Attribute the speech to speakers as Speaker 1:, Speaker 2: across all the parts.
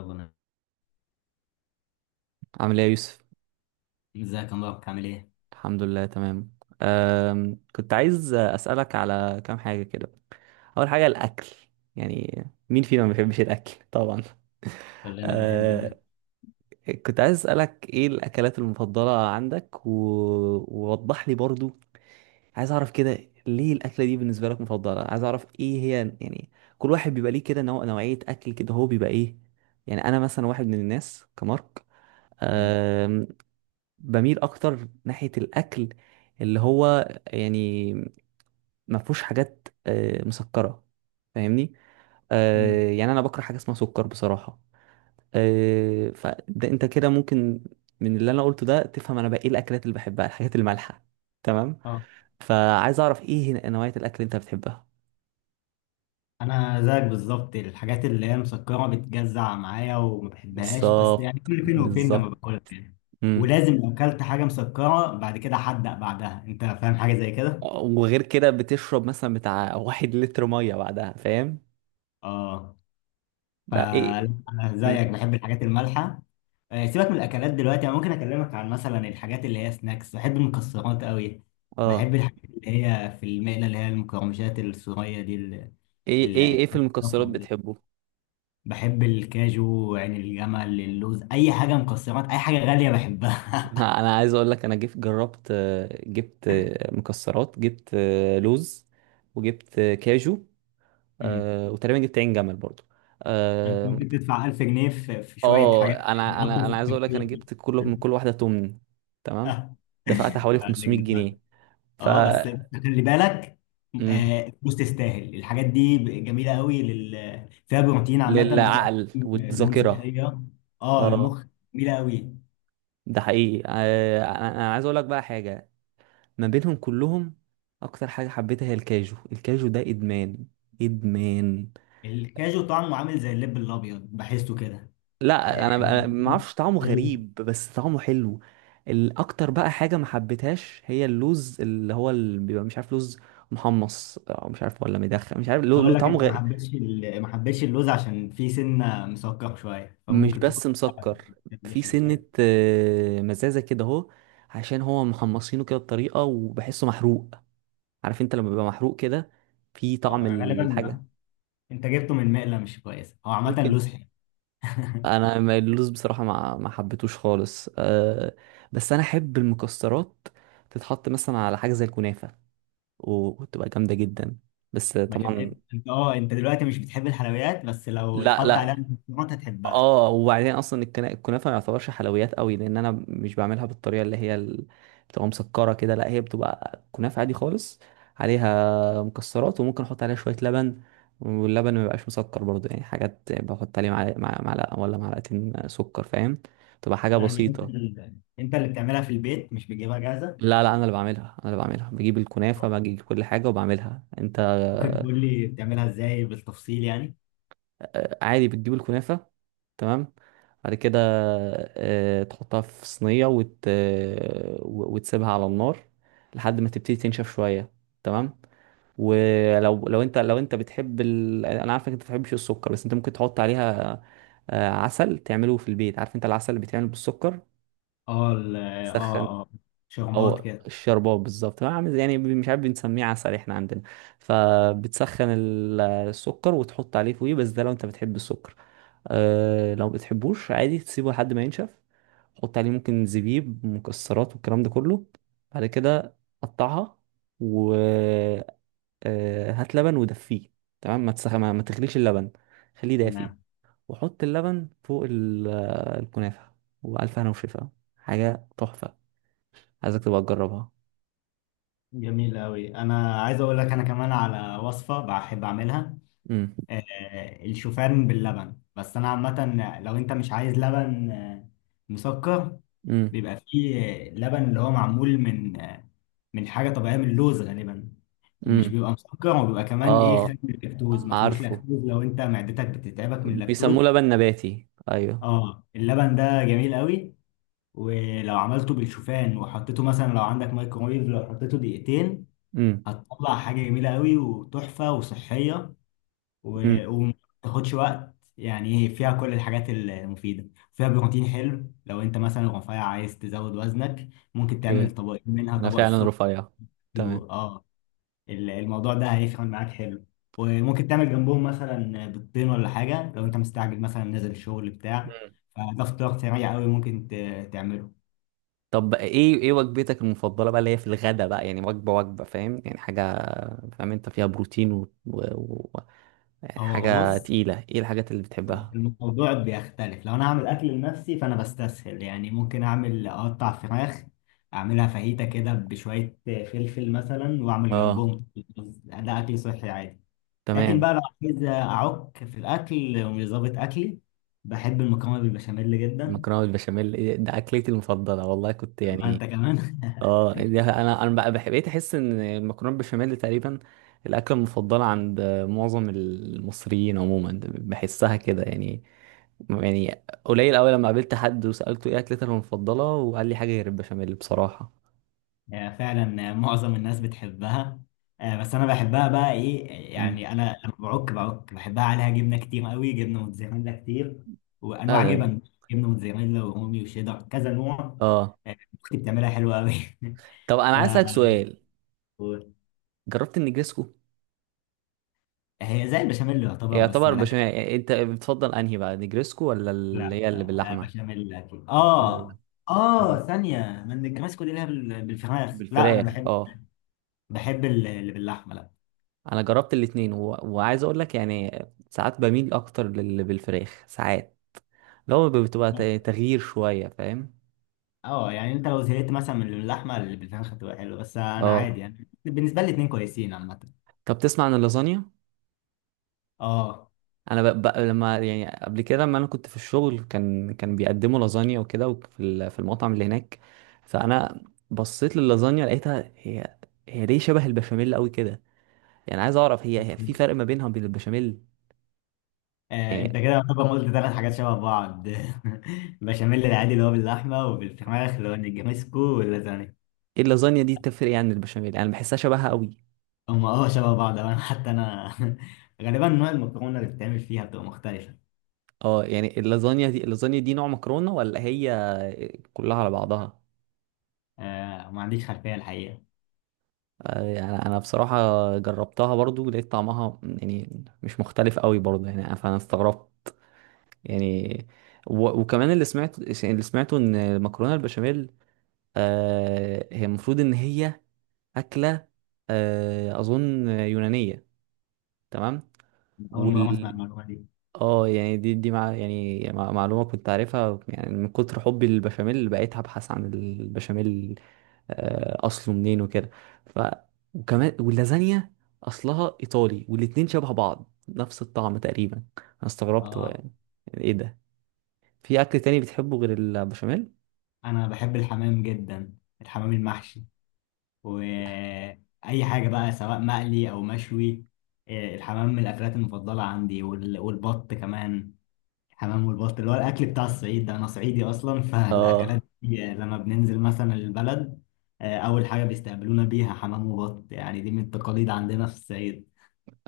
Speaker 1: ربنا.
Speaker 2: عامل ايه يا يوسف؟
Speaker 1: ازيك يا مبارك، عامل ايه؟
Speaker 2: الحمد لله، تمام. كنت عايز اسالك على كام حاجه كده. اول حاجه، الاكل. يعني مين فينا ما بيحبش الاكل؟ طبعا.
Speaker 1: كلنا بنحب الله.
Speaker 2: أه كنت عايز اسالك، ايه الاكلات المفضله عندك؟ ووضح لي برضو، عايز اعرف كده، ليه الاكله دي بالنسبه لك مفضله، عايز اعرف ايه هي يعني. كل واحد بيبقى ليه كده نوع، نوعيه اكل كده، هو بيبقى ايه؟ يعني انا مثلا واحد من الناس، كمارك،
Speaker 1: مم.
Speaker 2: بميل اكتر ناحية الاكل اللي هو يعني ما فيهوش حاجات مسكرة. فاهمني؟
Speaker 1: مم.
Speaker 2: يعني انا بكره حاجة اسمها سكر بصراحة. فده انت كده ممكن من اللي انا قلته ده تفهم انا بقى ايه الاكلات اللي بحبها، الحاجات المالحة. تمام.
Speaker 1: اه،
Speaker 2: فعايز اعرف، ايه نوعية الاكل اللي انت بتحبها؟
Speaker 1: انا زيك بالظبط، الحاجات اللي هي مسكره بتجزع معايا وما بحبهاش، بس يعني
Speaker 2: بالظبط،
Speaker 1: كل فين وفين لما
Speaker 2: بالظبط.
Speaker 1: باكلها يعني.
Speaker 2: امم
Speaker 1: ولازم لو اكلت حاجه مسكره بعد كده حدق بعدها. انت فاهم حاجه زي كده؟
Speaker 2: وغير كده بتشرب مثلا بتاع واحد لتر مية بعدها، فاهم؟
Speaker 1: اه،
Speaker 2: بقى ايه.
Speaker 1: فأنا
Speaker 2: مم.
Speaker 1: زيك بحب الحاجات المالحة. سيبك من الأكلات دلوقتي، أنا ممكن أكلمك عن مثلا الحاجات اللي هي سناكس. بحب المكسرات قوي.
Speaker 2: اه.
Speaker 1: بحب الحاجات اللي هي في المقلة، اللي هي المقرمشات الصغيرة دي،
Speaker 2: ايه ايه
Speaker 1: ال-
Speaker 2: ايه، في المكسرات
Speaker 1: الرفع دي.
Speaker 2: بتحبه؟
Speaker 1: بحب الكاجو، عين الجمل، اللوز، أي حاجة مكسرات، أي حاجة غالية بحبها.
Speaker 2: انا عايز اقول لك، انا جربت، جبت مكسرات، جبت لوز، وجبت كاجو.
Speaker 1: أمم.
Speaker 2: وتقريبا جبت عين جمل برضو.
Speaker 1: أنت
Speaker 2: اه.
Speaker 1: ممكن تدفع 1000 جنيه في شوية حاجات
Speaker 2: انا
Speaker 1: يتحطوا
Speaker 2: انا
Speaker 1: في
Speaker 2: انا عايز اقول لك،
Speaker 1: الكافيه
Speaker 2: انا
Speaker 1: دي.
Speaker 2: جبت كل من كل واحده تمن. تمام.
Speaker 1: آه،
Speaker 2: دفعت حوالي
Speaker 1: عندك،
Speaker 2: 500
Speaker 1: دفعت.
Speaker 2: جنيه ف.
Speaker 1: اه بس، خلي بالك.
Speaker 2: مم.
Speaker 1: الفلوس تستاهل، الحاجات دي جميله قوي، فيها بروتين عامه، وفيها
Speaker 2: للعقل
Speaker 1: دهون
Speaker 2: والذاكره.
Speaker 1: صحيه. اه،
Speaker 2: اه.
Speaker 1: المخ، جميله قوي.
Speaker 2: ده حقيقي، انا عايز اقول لك بقى حاجه، ما بينهم كلهم، اكتر حاجه حبيتها هي الكاجو، الكاجو ده ادمان، ادمان.
Speaker 1: الكاجو طعمه عامل زي اللب الابيض، بحسه كده.
Speaker 2: لا، انا
Speaker 1: يعني
Speaker 2: أنا ما اعرفش، طعمه
Speaker 1: الكاجو-
Speaker 2: غريب بس طعمه حلو. الاكتر بقى حاجه ما حبيتهاش هي اللوز، اللي هو اللي بيبقى مش عارف، لوز محمص او مش عارف ولا مدخن مش عارف، له
Speaker 1: اقول لك،
Speaker 2: طعمه
Speaker 1: انت
Speaker 2: غير.
Speaker 1: ما حبيتش اللوز عشان فيه سنه مسكر شويه،
Speaker 2: مش
Speaker 1: فممكن تكون
Speaker 2: بس مسكر،
Speaker 1: ما
Speaker 2: في
Speaker 1: بتحبش
Speaker 2: سنه
Speaker 1: الحاجات.
Speaker 2: مزازه كده، اهو. عشان هو محمصينه كده بطريقه، وبحسه محروق. عارف انت لما بيبقى محروق كده، في طعم الحاجه.
Speaker 1: غالبا انت جبته من مقله مش كويسه. هو عامه
Speaker 2: ممكن.
Speaker 1: اللوز حلو.
Speaker 2: انا اللوز بصراحه ما حبيتوش خالص، أه. بس انا احب المكسرات تتحط مثلا على حاجه زي الكنافه، وتبقى جامده جدا. بس
Speaker 1: مش
Speaker 2: طبعا.
Speaker 1: انت، اه، انت دلوقتي مش بتحب الحلويات، بس لو
Speaker 2: لا
Speaker 1: اتحط
Speaker 2: لا.
Speaker 1: عليها مكسرات هتحبها.
Speaker 2: اه، وبعدين اصلا الكنافه ما يعتبرش حلويات قوي، لان انا مش بعملها بالطريقه اللي هي بتبقى مسكره كده، لا هي بتبقى كنافه عادي خالص، عليها مكسرات، وممكن احط عليها شويه لبن. واللبن ما بيبقاش مسكر برضه، يعني حاجات بحط عليه معلقه، معلقه ولا معلقتين سكر، فاهم؟ تبقى حاجه
Speaker 1: يعني
Speaker 2: بسيطه.
Speaker 1: انت اللي بتعملها في البيت، مش بتجيبها جاهزه؟
Speaker 2: لا لا، انا اللي بعملها، انا اللي بعملها، بجيب الكنافه، بجيب كل حاجه وبعملها انت.
Speaker 1: ممكن تقول لي بتعملها ازاي بالتفصيل يعني؟
Speaker 2: عادي، بتجيب الكنافه، تمام. بعد كده تحطها في صينيه، وتسيبها على النار لحد ما تبتدي تنشف شويه. تمام. ولو لو انت لو انت بتحب انا عارفك انت ما بتحبش السكر، بس انت ممكن تحط عليها عسل، تعمله في البيت، عارف انت العسل اللي بيتعمل بالسكر
Speaker 1: اه
Speaker 2: سخن.
Speaker 1: اه، اه، شربات
Speaker 2: او
Speaker 1: كده.
Speaker 2: الشربات، بالظبط، عامل زي، يعني مش عارف، بنسميه عسل احنا عندنا. فبتسخن السكر وتحط عليه فوقيه، بس ده لو انت بتحب السكر. أه لو بتحبوش عادي تسيبه لحد ما ينشف، حط عليه ممكن زبيب، مكسرات، والكلام ده كله. بعد كده قطعها، وهات لبن ودفيه. تمام، ما تغليش اللبن، خليه دافي.
Speaker 1: تمام.
Speaker 2: وحط اللبن فوق الكنافة، وألف هنا وشفا، حاجة تحفة. عايزك تبقى تجربها.
Speaker 1: جميل قوي. انا عايز اقول لك: انا كمان على وصفه بحب اعملها.
Speaker 2: مم.
Speaker 1: الشوفان باللبن، بس انا عامه لو انت مش عايز لبن مسكر،
Speaker 2: امم
Speaker 1: بيبقى فيه لبن اللي هو معمول من حاجة طبيعية، من اللوز غالبا. مش بيبخ-
Speaker 2: امم
Speaker 1: بيبقى مسكر، وبيبقى كمان ايه،
Speaker 2: اه
Speaker 1: خالي من اللاكتوز،
Speaker 2: اه،
Speaker 1: ما فيهوش
Speaker 2: عارفه،
Speaker 1: لاكتوز لو انت معدتك بتتعبك من اللاكتوز.
Speaker 2: بيسموه لبن نباتي، ايوه.
Speaker 1: اه، اللبن ده جميل قوي. ولو عملته بالشوفان وحطيته، مثلا لو عندك مايكرويف، لو حطيته دقيقتين،
Speaker 2: امم.
Speaker 1: هتطلع حاجة جميلة قوي وتحفة وصحية،
Speaker 2: امم
Speaker 1: وما بتاخدش وقت يعني. ايه، فيها كل الحاجات المفيدة، فيها بروتين حلو، لو انت مثلا رفيع عايز تزود وزنك ممكن تعمل
Speaker 2: اوكي،
Speaker 1: طبقين منها،
Speaker 2: انا
Speaker 1: طبق
Speaker 2: فعلا
Speaker 1: الصبح
Speaker 2: رفيع. تمام.
Speaker 1: اه، الموضوع ده هيفرق معاك حلو. وممكن تعمل جنبهم مثلا بيضتين ولا حاجة، لو انت مستعجل مثلا نازل الشغل بتاع،
Speaker 2: مم.
Speaker 1: فده فطار سريع قوي ممكن تعمله.
Speaker 2: طب، ايه وجبتك المفضله بقى اللي هي في الغدا بقى؟ يعني وجبه، فاهم؟ يعني حاجه فاهم انت فيها بروتين يعني
Speaker 1: هو
Speaker 2: حاجه
Speaker 1: بص،
Speaker 2: تقيله، ايه الحاجات اللي بتحبها؟
Speaker 1: الموضوع بيختلف. لو انا هعمل اكل لنفسي، فانا بستسهل، يعني ممكن اعمل اقطع فراخ، اعملها فاهيتا كده بشوية فلفل مثلا، واعمل
Speaker 2: اه.
Speaker 1: جنبهم رز. ده اكل صحي عادي. لكن بقى
Speaker 2: تمام.
Speaker 1: لو عايز اعك في الاكل ومش ظابط اكلي، بحب المكرونة بالبشاميل جدا.
Speaker 2: مكرونه بالبشاميل؟ إيه ده، اكلتي المفضله والله، كنت
Speaker 1: طب
Speaker 2: يعني.
Speaker 1: انت كمان؟
Speaker 2: اه، دي انا بقى بقيت احس ان المكرونه بالبشاميل تقريبا الاكله المفضله عند معظم المصريين عموما، بحسها كده يعني. يعني قليل قوي لما قابلت حد وسالته ايه اكلتك المفضله، وقال لي حاجه غير البشاميل بصراحه.
Speaker 1: فعلا. معظم الناس بتحبها. بس انا بحبها بقى ايه،
Speaker 2: مم.
Speaker 1: يعني انا لما بعك بعك بحبها عليها جبنه كتير قوي، جبنه موتزاريلا كتير، وانواع
Speaker 2: اه.
Speaker 1: جبن، جبنه موتزاريلا ورومي وشيدر، كذا نوع.
Speaker 2: آه.
Speaker 1: آه، اختي بتعملها حلوه قوي.
Speaker 2: طب انا
Speaker 1: ف
Speaker 2: عايز اسالك سؤال، جربت النجريسكو؟
Speaker 1: هي زي البشاميل يعتبر، بس
Speaker 2: يعتبر
Speaker 1: ملهاش.
Speaker 2: بشاميل يعني، انت بتفضل انهي بقى، نجريسكو ولا اللي
Speaker 1: لا،
Speaker 2: هي اللي باللحمه؟
Speaker 1: بشاميل اكيد.
Speaker 2: لا، لا، لا.
Speaker 1: اه.
Speaker 2: مم.
Speaker 1: اه، ثانيه من الكريسكو دي اللي هي بالفراخ. لا، انا
Speaker 2: بالفراخ، فراخ،
Speaker 1: بحب
Speaker 2: اه.
Speaker 1: بحب ال- اللي باللحمه.
Speaker 2: انا جربت الاتنين، وعايز اقول لك يعني ساعات بميل اكتر للي بالفراخ، ساعات لو بتبقى
Speaker 1: لا،
Speaker 2: تغيير شويه، فاهم؟
Speaker 1: اه، يعني انت لو زهقت مثلا من اللحمه، البتنجان هتبقى حلوه، بس انا عادي،
Speaker 2: اه.
Speaker 1: يعني بالنسبه لي الاتنين كويسين عامه.
Speaker 2: طب تسمع عن اللازانيا؟
Speaker 1: اه،
Speaker 2: انا لما يعني قبل كده، لما انا كنت في الشغل، كان بيقدموا لازانيا وكده، وفي في المطعم اللي هناك، فانا بصيت للازانيا، لقيتها هي، ليه شبه البشاميل قوي كده، يعني عايز اعرف هي في فرق ما بينها وبين البشاميل؟
Speaker 1: انت
Speaker 2: يعني
Speaker 1: كده طبعا قلت ثلاث حاجات شبه بعض. بشاميل العادي اللي هو باللحمه، وبالفراخ اللي هو النجريسكو، واللازانيا.
Speaker 2: ايه اللازانيا دي؟ تفرق يعني عن البشاميل؟ يعني بحسها شبهها قوي.
Speaker 1: هم، اه، شبه بعض. أو انا، حتى انا غالبا نوع المكرونه اللي بتتعمل فيها بتبقى مختلفه.
Speaker 2: اه، يعني اللازانيا دي نوع مكرونة ولا هي كلها على بعضها؟
Speaker 1: ما عنديش خلفيه الحقيقه.
Speaker 2: يعني انا بصراحة جربتها برضو، لقيت طعمها يعني مش مختلف قوي برضو يعني، فانا استغربت يعني. وكمان اللي سمعته ان المكرونة البشاميل هي المفروض ان هي أكلة، اظن يونانية. تمام.
Speaker 1: اول مره اسمع
Speaker 2: وال.
Speaker 1: المعلومه دي.
Speaker 2: اه يعني دي مع يعني معلومة كنت عارفها، يعني من كتر حبي للبشاميل بقيت ابحث عن البشاميل، اصله منين وكده. ف. وكمان واللازانيا اصلها ايطالي، والاتنين شبه بعض، نفس الطعم تقريبا، انا استغربت هو
Speaker 1: اه،
Speaker 2: يعني، يعني ايه ده. في اكل تاني بتحبه غير البشاميل؟
Speaker 1: انا بحب الحمام جدا، الحمام المحشي، واي حاجه بقى سواء مقلي او مشوي. الحمام من الاكلات المفضله عندي، والبط كمان. الحمام والبط اللي هو الاكل بتاع الصعيد، ده انا صعيدي اصلا. فالاكلات
Speaker 2: اه.
Speaker 1: دي لما بننزل مثلا البلد، اول حاجه بيستقبلونا بيها حمام وبط. يعني دي من التقاليد عندنا في الصعيد.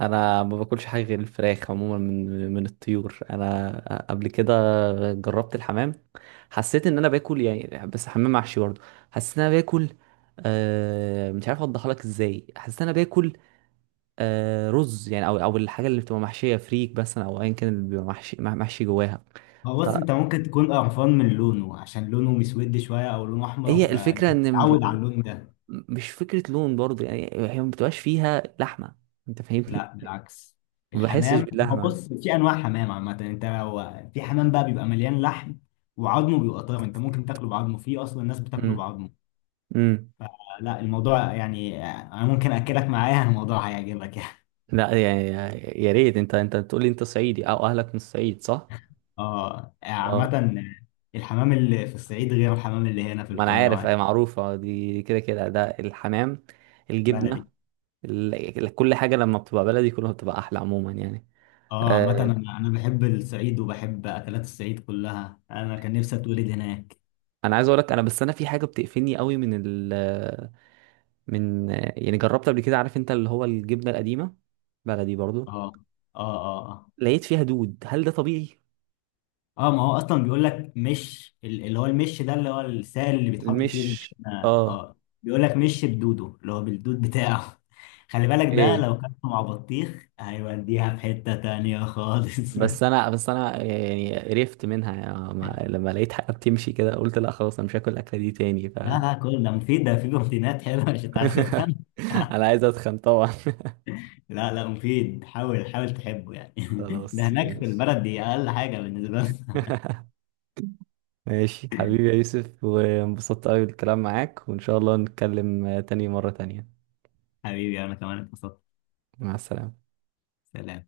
Speaker 2: انا ما باكلش حاجه غير الفراخ عموما، من الطيور، انا قبل كده جربت الحمام، حسيت ان انا باكل يعني بس حمام محشي برضه، حسيت ان انا باكل مش عارف اوضحها لك ازاي، حسيت ان انا باكل رز يعني، او الحاجه اللي بتبقى محشيه فريك مثلا، او ايا كان اللي بيبقى محشي محشي جواها.
Speaker 1: هو بص،
Speaker 2: فهي
Speaker 1: انت ممكن تكون قرفان من لونه، عشان لونه مسود شويه او لونه احمر،
Speaker 2: الفكره ان
Speaker 1: فتعود على اللون ده.
Speaker 2: مش فكره لون برضه، يعني هي ما بتبقاش فيها لحمه. انت فاهمني؟
Speaker 1: لا، بالعكس.
Speaker 2: ما بحسش
Speaker 1: الحمام، هو
Speaker 2: باللحمه.
Speaker 1: بص، في انواع حمام عامه. انت لو في حمام بقى بيبقى مليان لحم، وعظمه بيبقى طاير، انت ممكن تاكله بعظمه. في اصلا الناس بتاكله
Speaker 2: امم،
Speaker 1: بعظمه.
Speaker 2: امم.
Speaker 1: لا، الموضوع يعني، انا ممكن اكلك معايا، الموضوع هيعجبك يعني.
Speaker 2: لا يعني، يا ريت، انت بتقول لي انت صعيدي او اهلك من الصعيد، صح؟
Speaker 1: اه،
Speaker 2: اه.
Speaker 1: عامه الحمام اللي في الصعيد غير الحمام اللي هنا في
Speaker 2: ما انا
Speaker 1: القاهره
Speaker 2: عارف، اي
Speaker 1: يعني.
Speaker 2: معروفه، دي كده كده ده الحمام، الجبنه،
Speaker 1: بلدي.
Speaker 2: كل حاجه لما بتبقى بلدي كلها بتبقى احلى عموما، يعني.
Speaker 1: اه، عامه
Speaker 2: آه.
Speaker 1: انا بحب الصعيد وبحب اكلات الصعيد كلها. انا كان نفسي اتولد هناك.
Speaker 2: انا عايز اقول لك انا، بس انا في حاجه بتقفلني قوي من من، يعني جربت قبل كده، عارف انت اللي هو الجبنه القديمه، بلدي
Speaker 1: اه،
Speaker 2: برضو،
Speaker 1: اه، اه، آه.
Speaker 2: لقيت فيها دود، هل ده طبيعي؟
Speaker 1: اه، ما هو اصلا بيقول لك مش اللي هو المش ده، اللي هو السائل اللي بيتحط فيه
Speaker 2: مش،
Speaker 1: الجبنه.
Speaker 2: اه،
Speaker 1: اه، بيقول لك مش بدوده، اللي هو بالدود بتاعه. خلي بالك، ده
Speaker 2: ايه.
Speaker 1: لو كان مع بطيخ هيوديها في حته تانية خالص.
Speaker 2: بس انا يعني قرفت منها يعني، ما، لما لقيت حاجه بتمشي كده، قلت لا خلاص انا مش هاكل الاكله دي تاني، ف.
Speaker 1: لا، لا، كل ده مفيد، ده فيه بروتينات حلوه. مش انت عايز تتخن؟
Speaker 2: انا عايز اتخن طبعا.
Speaker 1: لا، لا، مفيد. حاول حاول تحبه يعني. ده
Speaker 2: خلاص،
Speaker 1: هناك في
Speaker 2: ماشي.
Speaker 1: البلد دي اقل حاجه بالنسبه لنا.
Speaker 2: ماشي حبيبي يا يوسف، وانبسطت قوي بالكلام معاك، وان شاء الله نتكلم مره تانيه.
Speaker 1: حبيبي، انا كمان اتبسطت.
Speaker 2: مع السلامه.
Speaker 1: سلام.